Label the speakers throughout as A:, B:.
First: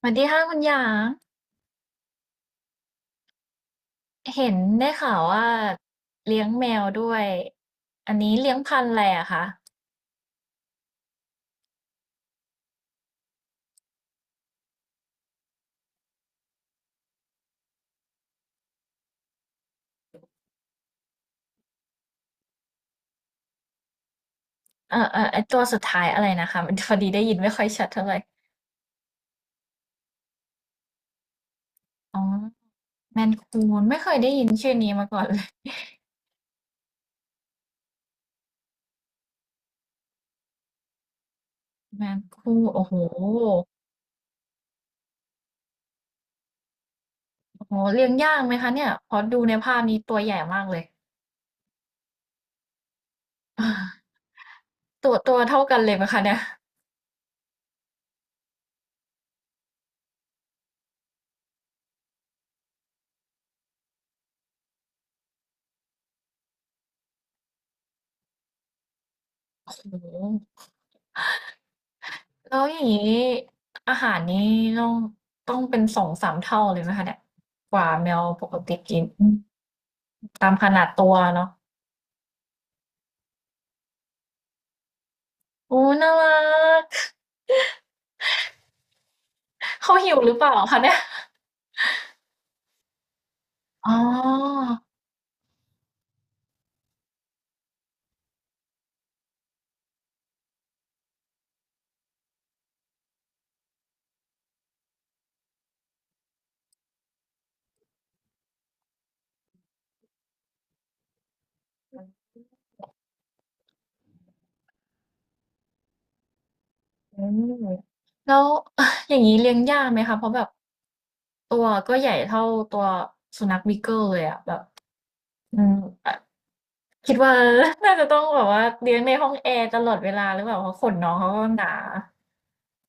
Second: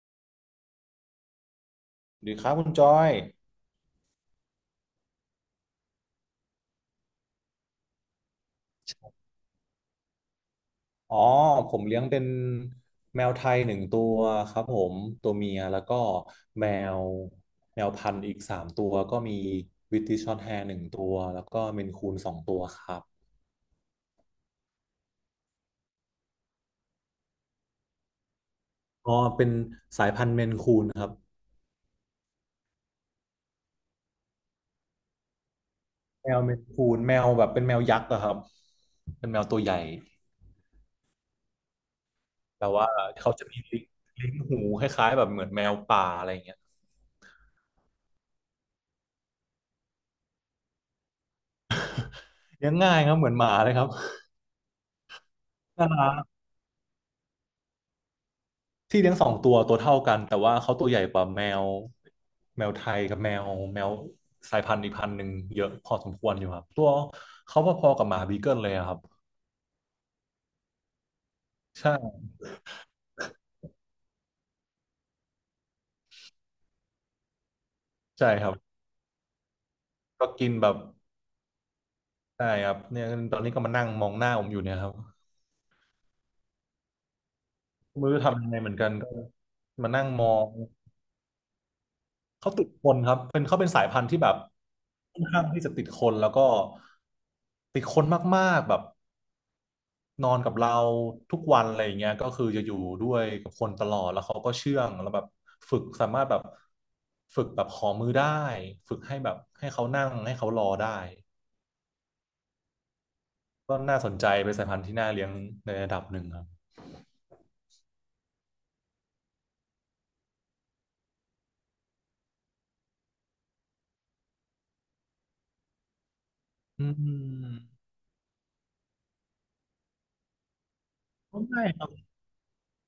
A: สวัสดีค่ะคุณหยาง
B: สวัสดีครับคุณจอย
A: เห็นได้ข่าวว่าเลี้ยงแมวด้วยอันนี้เลี้ยงพันธุ์อะไรอะคะ
B: อ๋อผมเลี้ยงเป็นแมวไทยหนึ่งตัวครับผมตัวเมียแล้วก็แมวแมวพันธุ์อีก3 ตัวก็มีวิตติชช็อร์ตแฮร์หนึ่งตัวแล้วก็เมนคูนสองตัวครับ
A: เออเออไอตัวสุดท้ายอะไรนะคะมันพอดีได้ยินไม่ค่อยชัดเท่าไหร่
B: อ๋อเป็นสายพันธุ์เมนคูนครับ
A: อ๋อแมนคูนไม่เคยได้ยินชื่อนี้มาก่อนเลย
B: แมวเมนคูนแมวแบบเป็นแมวยักษ์อะครับเป็นแมวตัวใหญ่
A: แมนคูน
B: แต่
A: โอ้
B: ว่า
A: โห
B: เขาจะมีลิ้นลิ้นหูคล้ายๆแบบเหมือนแมวป่าอะไรอย่างเงี้ย
A: โอ้โหเลี้ยงยากไหมคะเนี่ยพอดูในภาพนี้ตัวใหญ่มากเลย
B: เลี้ยงง่ายครับเหมือนหมา
A: อ่า
B: เลยครับ
A: ตัวเท่ากัน
B: น่า
A: เลยไหม
B: รั
A: คะเนี่
B: ก
A: ย
B: ที่เลี้ยง2 ตัวตัวเท่ากันแต่ว่าเขาตัวใหญ่กว่าแมวไทยกับแมวสายพันธุ์อีกพันธุ์หนึ่งเยอะพอสมควรอยู่ครับตัวเขาพอๆกับหมาบีเกิลเลยอะครับ
A: โอ้โห
B: ใช่
A: แล้วอย่างนี้อาหารนี้ต้องต้องเป็นสองสามเท่าเลยไหมคะเนี่ยกว่าแมว
B: ใช่
A: ป
B: ครับ
A: กติกินอืม
B: ก็กิ
A: ตา
B: น
A: มข
B: แบบ
A: นาดตัวเนาะ
B: ใช่ครับเนี่ยตอนนี้ก็มานั่งมองหน้าผมอยู่เนี่ยครับ
A: โอ้น่ารัก
B: ไม่รู้จะทำยังไงเหมือนกันก็ มา
A: เขา
B: นั่ง
A: หิว
B: ม
A: หรื
B: อ
A: อเป
B: ง
A: ล่าคะเนี่ย
B: เขาติดคนครับเป็นเขาเป็นสาย
A: อ๋อ
B: พันธุ์ที่แบบค่อนข้างที่จะติดคนแล้วก็ติดคนมากๆแบบ นอนกับเราทุกวันอะไรอย่างเงี้ยก็คือจะอยู่ด้วยกับคนตลอดแล้วเขาก็เชื่องแล้วแบบฝึกสามารถแบบฝึกแบบขอมือได้ฝึกให้แบบให้เขานั่งให้เขารอได้ก็น่าสนใจเป็นสายพันธุ์ที่น่าเลี้ยงในระดับหนึ่งครับ
A: อืมแล้ว อย่างนี้เลี้ยงยากไหมคะเพราะแบบตัวก็ใหญ่เท่าตัวสุนัขบีเกิลเลยอะแบบอืมอ่ะ
B: อื
A: คิดว่า
B: ม
A: น่าจะต้องแบบว่าเลี้ยงในห้องแอร์ตลอดเวลาหรือเปล่าเพราะขนน้องเขา
B: ก็
A: ก็ห
B: ไม่
A: นา
B: ครับ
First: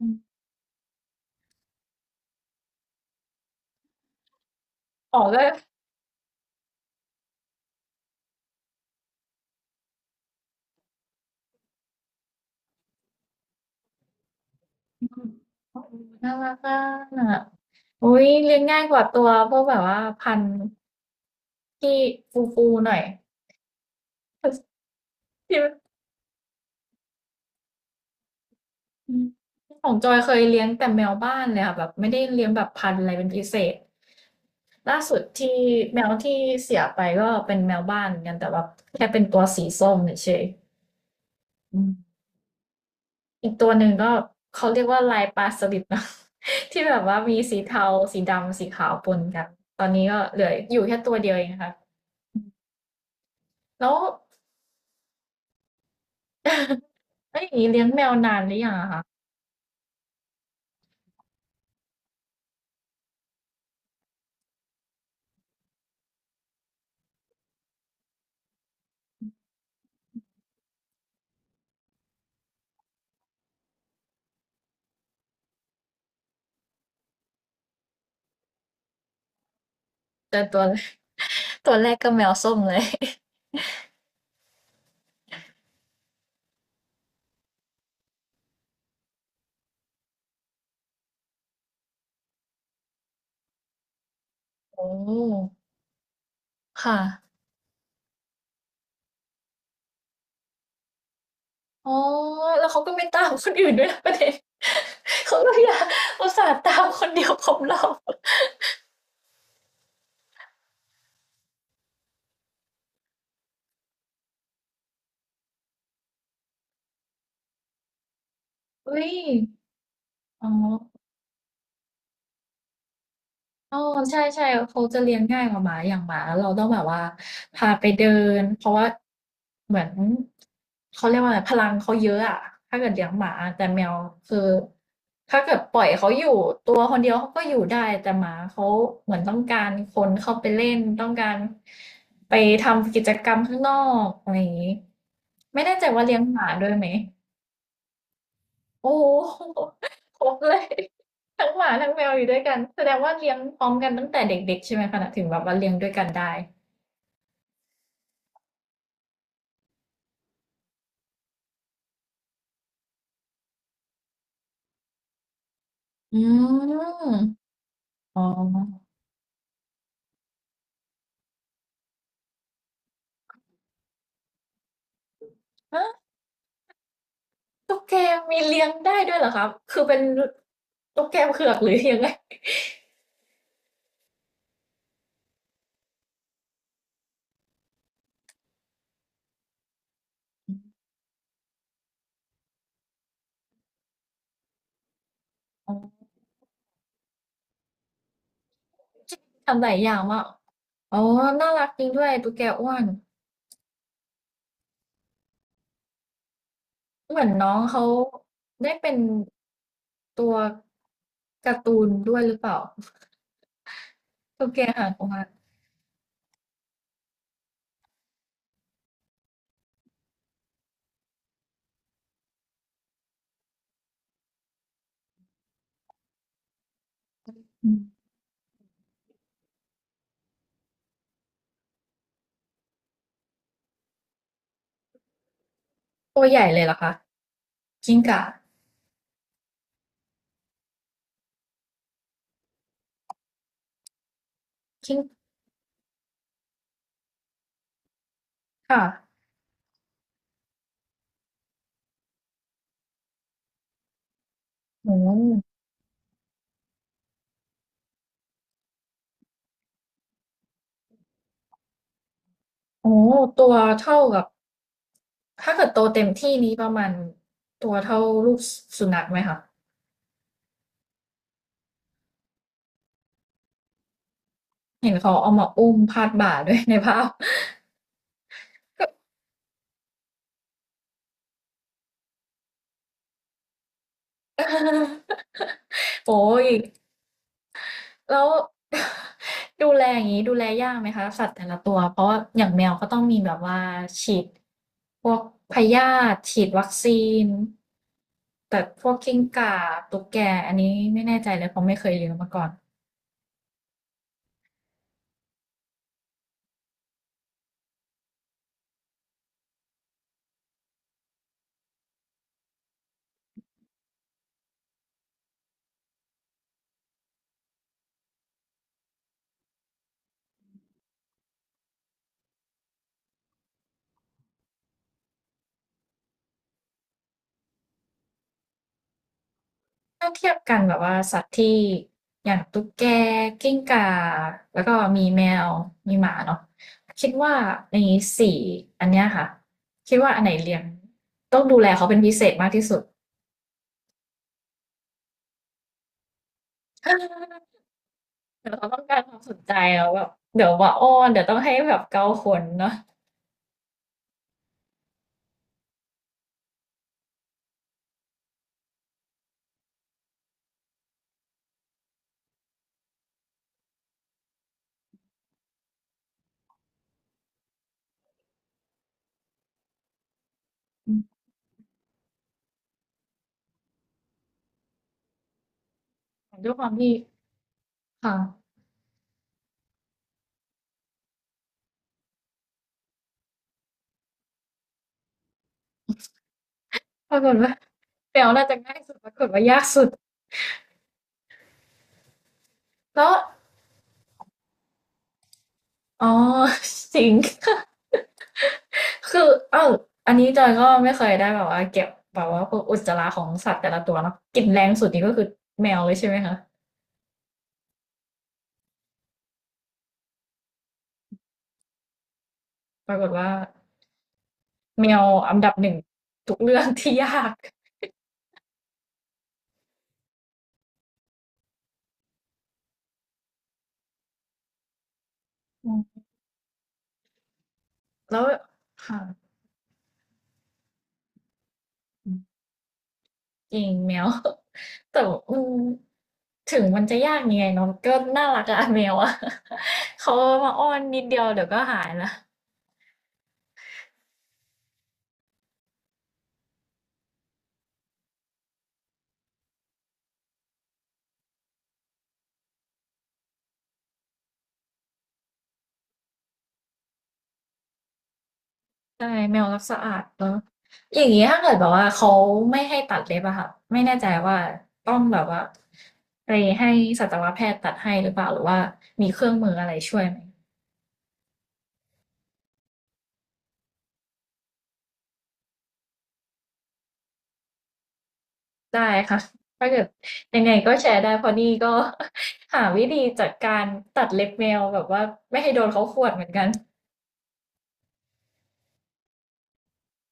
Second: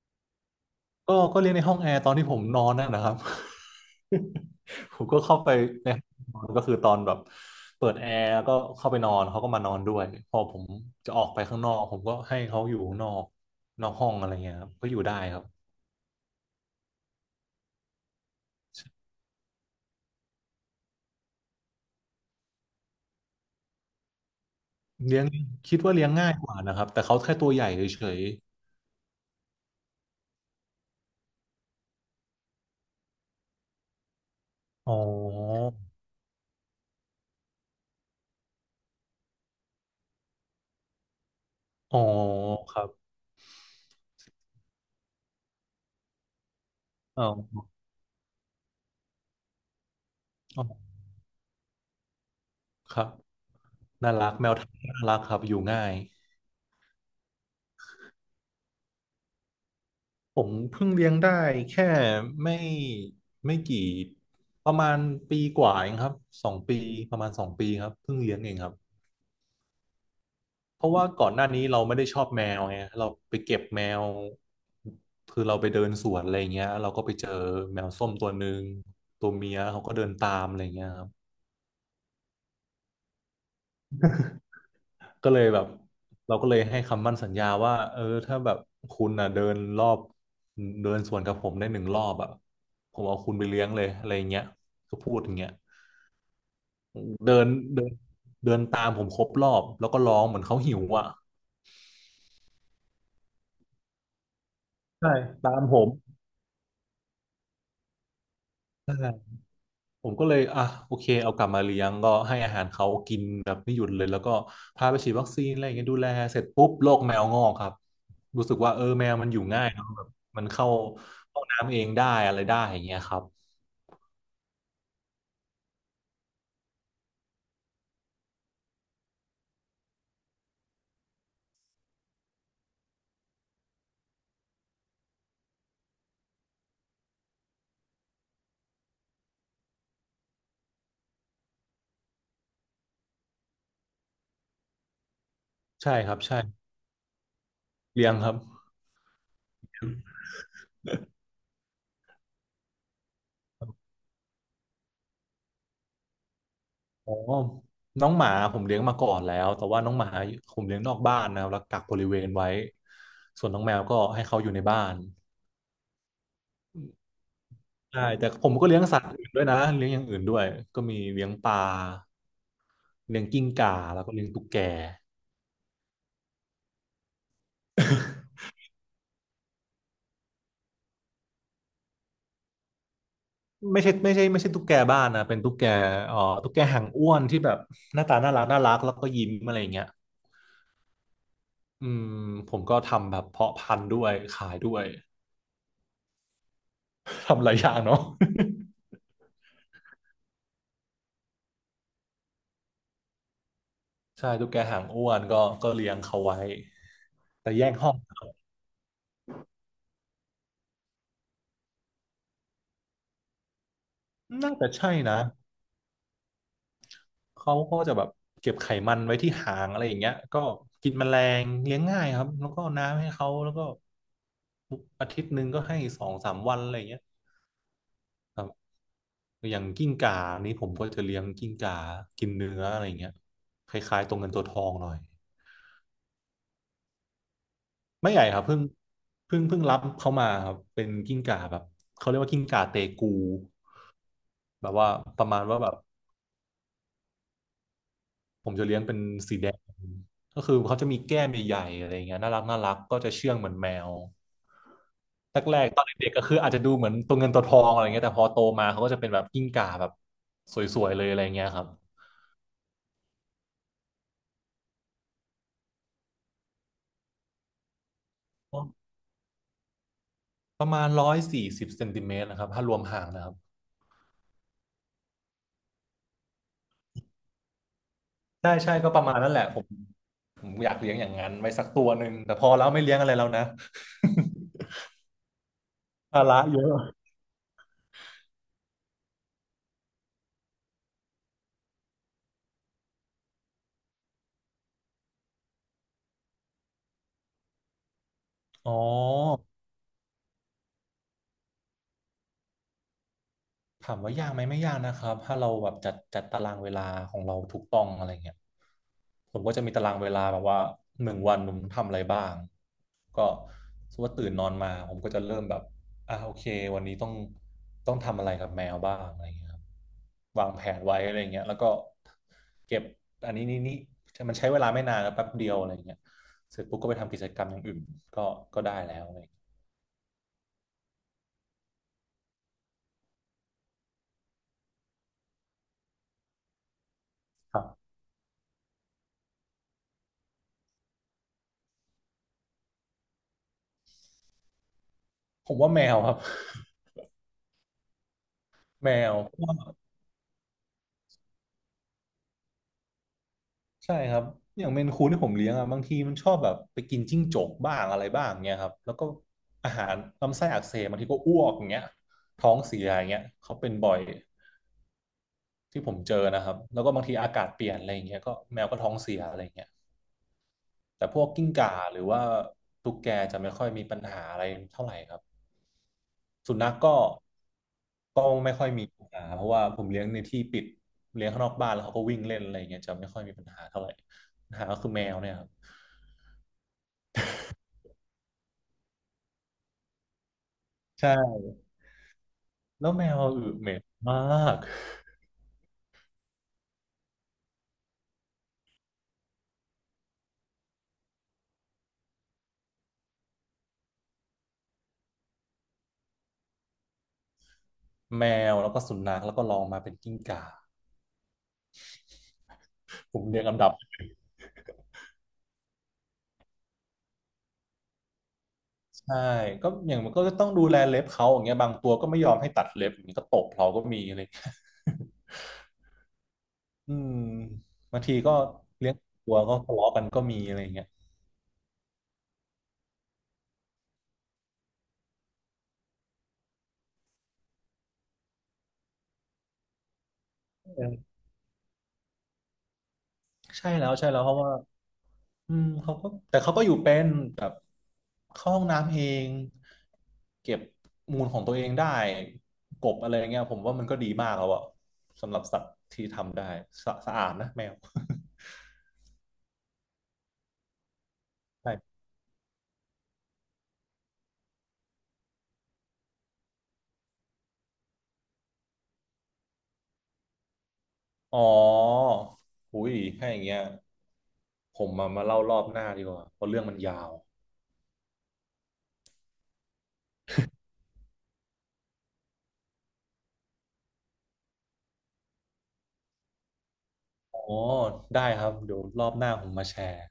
A: อ
B: ก็เรียนในห้องแอร์ตอนที่ผมนอนนั่นนะครับ ผม
A: ม
B: ก็
A: อก
B: เข้า
A: ก็
B: ไปในห้องนอนก็คือตอนแบบเปิดแอร์แล้วก็เข้าไปนอนเขาก็มานอนด้วยพอผมจะออกไปข้างนอกผมก็ให้เขาอยู่ข้างนอกนอกห้องอะไรเงี้ยครับก็อยู่
A: อื
B: ได้
A: ม
B: ครับ
A: โอ้โฮน่ารักอะอุ๊ยเลี้ยงง่ายกว่าตัวพวกแบบว่าพันธุ์ที่ฟูๆหน่อย
B: เลี้ยง
A: ที่
B: คิดว่าเลี้ยงง่ายกว่านะครับแต่เขาแค่ตัวใหญ่เฉย
A: อืมของจอยเคยเลี้ยงแต่แมวบ้านเลยค่ะแบบไม่ได้เลี้ยงแบบพันธุ์อะไรเป็นพิเศษ
B: ๆอ๋อ
A: ล่าสุดที่แมวที่เสียไปก็เป็นแมวบ้านเหมือนกันแต่แบบแค่เป็นตัวสีส้มเฉยๆอืม
B: อ๋อครับ
A: อีกตัวหนึ่งก็เขาเรียกว่าลายปลาสลิดนะ ที่แบบว่า
B: อ๋อ
A: มีสีเทาสีดำสีขาวปนกันตอนนี้ก็เหลือ
B: อ๋
A: อยู่
B: อ
A: แค่ตัวเดียวเองค่ะอืม
B: ครับ
A: แล้ว
B: น่ารักแมวไทยน่ารักครับอยู่ง่าย
A: เอ้ยอย่างนี้เลี้ยงแมวนานหรือยังอะคะ
B: ผมเพิ่งเลี้ยงได้แค่ไม่ไม่กี่ประมาณปีกว่าเองครับสองปีประมาณสองปีครับเพิ่งเลี้ยงเองครับเพราะว่าก่อนหน้านี้เราไม่ได้ชอบแมวไงเราไปเก็บแมวคือเราไปเดินสวนอะไรเงี้ยเราก็ไปเจอแมวส้มตัวหนึ่งตัวเมียเขาก็เดินตา
A: แต่
B: มอะ
A: ตั
B: ไร
A: ว
B: เงี้ยครับ
A: ตัวแรกก็แมวส้มเลย
B: ก็เลยแบบเราก็เลยให้คำมั่นสัญญาว่าเออถ้าแบบคุณอ่ะเดินรอบเดินสวนกับผมได้1 รอบอ่ะผมเอาคุณไปเลี้ยงเลยอะไรเงี้ย
A: โอ้
B: ก็พูดอย่างเงี้ย
A: ค่ะ
B: เดินเดินเดินตามผมครบรอบแล้วก็ร้องเหมือนเขาหิวอ่ะ
A: อ๋อแล้วเขาก็ไม่ตามคนอื่นด้วยนะประเด็น
B: ใช่
A: เขา
B: ตา
A: ก็
B: ม
A: อ
B: ผ
A: ยาก
B: ม
A: อุตส่าห์ตามคนเดียวครบรอบ
B: ใช่ผมก็เลยอ่ะโอเคเอากลับมาเลี้ยงก็ให้อาหารเขากินแบบไม่หยุดเลยแล้วก็พาไปฉีดวัคซีนอะไรอย่างเงี้ยดูแลเสร็จปุ๊บโรคแมวงอกครับรู้สึกว่าเออ
A: อุ้
B: แม
A: ย
B: วมันอยู่ง่ายเนอะแบบมัน
A: อ๋อ
B: เข้าห้องน้ำเองได้อะไรได้อย่างเงี้ยครับ
A: อ๋อใช่ๆเขาจะเลี้ยงง่ายกว่าหมาอย่างหมาเราต้องแบบว่าพาไปเดินเพราะว่าเหมือนเขาเรียกว่าอะไรพลังเขาเยอะอะถ้าเกิดเลี้ยงหมาแต่แมวคือถ้าเกิดปล่อยเขาอยู่ตัวคนเดียวเขาก็อยู่ได้แต่หมาเขาเหมือนต้องการคนเข้าไปเล่นต้องการไปทำกิจกรรมข้างนอกอะไรอย่างงี้ไม่แน่ใจ
B: ใช่
A: ว่า
B: ค
A: เลี้
B: รับ
A: ยง
B: ใช่
A: หมาด้วยไหม
B: เลี้ยงครับ
A: โอ้ โฮครบเลย ทั้งหมาทั้งแมวอยู่ด้วยกันแสดงว่าเลี้ยงพร้อมกันตั้งแต่เด็กๆใช่ไหมคะถึงแบบว่าเลี้ยงด้วยกันได้
B: อ๋อน้องหมาผมเลี้ยงมาก่อนแล้ว แต่ว่าน้องหมาผมเลี้ยงนอกบ้านนะครับแล้วกักบริเวณไว้ ส่วนน้องแมวก็ให้เขาอยู่ในบ้าน
A: อืม
B: ใช่
A: อ๋
B: แต่ผมก็เลี้ยง
A: อ
B: สัตว์อื่นด้วยนะเลี้ยงอย่างอื่นด้วยก็มีเลี้ยงปลาเลี้ยงกิ้งก่าแล้วก็เลี้ยงตุ๊กแก
A: ฮะตุ๊กแกมีเลี้ยงได้ด้วยเหรอคะคือเป็นตุ๊กแกเผือกหรือยังไง
B: ไม่ใช่ไม่ใช่ไม่ใช่ตุ๊กแกบ้านนะเป็นตุ๊กแกเอ่อตุ๊กแกหางอ้วนที่แบบหน้าตาน่ารักน่ารักแล้วก็ยิ้มอะไรอย่างเงี้ยอืมผมก็ทำแบบเพาะพันธุ์ด้วยขายด้วย
A: อ๋อ
B: ทำหลายอย่างเนาะ
A: ทำหลายอย่างมากอ๋อน่ารักจริงด้วยตุ๊กแกอ้วน
B: ใช่ตุ๊กแกหางอ้วนก็เลี้ยงเขาไว้
A: เหมือนน้
B: แต่
A: อง
B: แยก
A: เขา
B: ห้องครับ
A: ได้เป็นตัวการ์ตูนด้วยหรือเปล่าตุ๊ก
B: น่า
A: แก
B: จะ
A: หา
B: ใช่
A: งออก
B: นะ
A: มา
B: เขาก็จะแบบเก็บไขมันไว้ที่หางอะไรอย่างเงี้ยก็กินแมลงเลี้ยงง่ายครับแล้วก็น้ำให้เขาแล้วก็อาทิตย์หนึ่งก็ให้สองสามวันอะไรอย่างเงี้ย
A: อืม
B: ครับอย่างกิ้งก่านี่ผมก็จะเลี้ยงกิ้งก่ากินเนื้ออะไรอย่างเงี้ยคล้ายๆตัวเงินตัวทองหน่อย
A: ตัวใหญ่เลยเหรอคะ กิ้ง
B: ไม่ให
A: ก่า
B: ญ่ครับเพิ่งรับเขามาครับเป็นกิ้งก่าแบบเขาเรียกว่ากิ้งก่าเตกูแบบว่า
A: กิ้ง
B: ประมาณว่าแบบ ผมจะเลี้ย
A: ค่ะ
B: งเป็นสีแดงก็คือเขาจะมีแก้มใหญ่ๆอะไรอย่างเงี้ยน่ารักก็จะเชื่องเหมือนแมว
A: โอ้โห
B: แรกๆตอนเด็กๆก็คืออาจจะดูเหมือนตัวเงินตัวทองอะไรเงี้ยแต่พอโตมาเขาก็จะเป็นแบบกิ้งก่าแบบสวยๆเลยอะไรเงี้ยครับ
A: โอ้โหตัวเท่ากับถ้าเกิดโตเต็มที่นี้ประมาณตัวเท่าลูกสุนัขไหมคะ
B: ประมาณ140เซนติเมตรนะครับถ้ารวมหางนะครับ
A: เห็นเขาเอามาอุ้มพาดบ่าด้วยในภาพ
B: ใช่ก็ประมาณนั้นแหละผมอยากเลี้ยงอย่างนั้นไว้สักตัวหนึ่งแต่พอแล้วไม่เลี้ยงอะไรแล้วนะ
A: โอ้
B: ภาระ
A: ย
B: เยอะ
A: แล้ว ดูแลอย่างนี้ดูแลยากไหมคะสัตว์แต่ละตัวเพราะว่าอย่างแมวก็ต้องมีแบบว่าฉีดพวกพยาธิฉีดวัคซีนแต่
B: อ๋อ
A: พวกกิ้งก่าตุ๊กแกอันนี้ไม่แน่ใจเลยเพราะไม่เคยเลี้ยงมาก่อน
B: ถามว่ายากไหมไม่ยากนะครับถ้าเราแบบจัดตารางเวลาของเราถูกต้องอะไรเงี้ยผมก็จะมีตารางเวลาแบบว่าหนึ่งวันผมทำอะไรบ้างก็สมมติว่าตื่นนอนมาผมก็จะเริ่มแบบโอเควันนี้ต้องทำอะไรกับแมวบ้างอะไรเงี้ยครับวางแผนไว้อะไรเงี้ยแล้วก็เก็บอันนี้นี่มันใช้เวลาไม่นานนะแป๊บเดียวอะไรเงี้ยเสร็จปุ๊บก็ไปทำกิจกรรมอย่างอื่นก็ก็ได้แล้วอะไรเงี้ย
A: ถ้าเทียบกันแบบว่าสัตว์ที่อย่างตุ๊กแกกิ้งก่าแล้วก็มีแมวมีหมาเนาะคิดว่า
B: ครั
A: ใน
B: บ
A: สี่อันเนี้ยค่ะคิดว่าอันไหนเลี้ยงต้องดูแลเขาเป็นพิเศษมากที่สุด
B: ผมว่าแมวครับ
A: เดี๋ยวเขาต้อง
B: แม
A: การค
B: ว
A: วามสนใจแล้วแบบเดี๋ยวว่าอ้อนเดี๋ยวต้องให้แบบเกาขนเนาะ
B: ใช่ครับอย่างเมนคูนที่ผมเลี้ยงอ่ะบางทีมันชอบแบบไปกินจิ้งจกบ้างอะไรบ้างเงี้ยครับแล้วก็อาหารลำไส้อักเสบบางทีก็อ้วกอย่างเงี้ยท้องเสียอย่างเงี้ยเขาเป็นบ่อยที่ผมเจอนะครับแล้วก็บางทีอากาศเปลี่ยนอะไรอย่างเงี้ยก็แมวก็ท้องเสียอะไรอย่างเงี้ย
A: อื
B: แต่พ
A: ม
B: วกกิ้งก่าหรือว่าตุ๊กแกจะไม่ค่อยมีปัญหาอะไรเท่าไหร่ครับ
A: ด้ว
B: สุ
A: ยควา
B: นั
A: ม
B: ข
A: ที่
B: ก็
A: ค่ะ
B: ก็ไม่ค่อยมีปัญหาเพราะว่าผมเลี้ยงในที่ปิดเลี้ยงข้างนอกบ้านแล้วเขาก็วิ่งเล่นอะไรอย่างเงี้ยจะไม่ค่อยมีปัญหาเท่าไหร่ปัญหาก็คือแมวเนี่ยครับ
A: ปรากฏว่าแมวน่าจะง่ายสุดปรากฏว่ายากสุด
B: ใช่แล้วแม
A: แล้ว
B: วอึเหม็นมาก
A: อ๋อ จริง คือเอ้าอันนี้จอยก็ไม่เคยได้แบบว่าเก็บแบบว่าพวกอุจจาระของสัตว์แต่ละตัวเนาะกลิ่นแรงสุดนี่ก็คือแมวเลยใช่ไหมคะ
B: แมวแล้วก็สุนัขแล้วก็ลองมาเป็นกิ้งก่า
A: ปรากฏ
B: ผม
A: ว่า
B: เรียงลำดับ
A: แมวอันดับหนึ่งทุกเรื่องที่ยาก
B: ใช่ก็อย่างมันก็จะต้องดูแลเล็บเขาอย่างเงี้ยบางตัวก็ไม่ยอมให้ตัดเล็บอย่างนี้ก็ตบเราก็มีอะไร อยงเงี้ย
A: อืม
B: อืมบางที
A: แล้ว
B: ก็เลี้ยง
A: ค่ะ
B: ตัวก็ทะเลาะกันก็มีอะไรอย่างเงี้ย
A: อืมจริงแมว แต่ว่าอืมถึงมันจะยากยังไงเนาะก็น่ารักอะ แมวอะ เขามาอ้อนนิด
B: เออ
A: เดียวเดี๋ยวก็หายละ
B: ใช่แล้วเพราะว่า อืมเขาก็แต่เขาก็อยู่เป็นแบบเข้าห้องน้ำเองเก็บมูลของตัวเองได้กบอะไรเงี้ยผมว่ามันก็ดีมากแล้วอะสำหรับสัตว์ที่ทำได้สะอาดนะแมว
A: ใช่แมวรักสะอาดเนอะอย่างนี้ถ้าเกิดแบบว่า
B: ใช่
A: เขาไม่ให้ตัดเล็บอะค่ะไม่แน่ใจว่าต้องแบบว่าไปให้สัตวแพทย์ตัดให้หรือเปล่าหรือว่ามีเครื่องมืออะไรช่วยไหม
B: อ๋อหุยถ้าอย่างเงี้ยผมมาเล่ารอบหน้าดีกว่าเพราะเรื่องมันยาว
A: ได้ค่ะถ้าเกิดยังไงก็แชร์ได้เพราะนี่ก็ หาวิธีจัดการตัดเล็บแมวแบบว่าไม่ให้โดนเขาข่วนเหมือนกัน
B: อ๋อได้ครับเดี๋ยวรอบหน้าผมมาแชร์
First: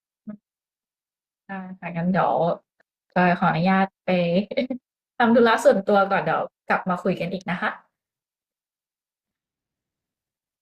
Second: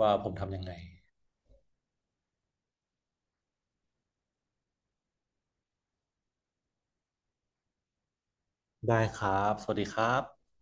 B: ว่าผมทำยังไง
A: ได้ค่ะงั้นเดี๋ยวจอยขออนุญาตไป ทำธุระส่วนตัวก่อนเดี๋ยวกลับมาคุยกันอีกนะคะ
B: ได้ครับสวัสดีครับ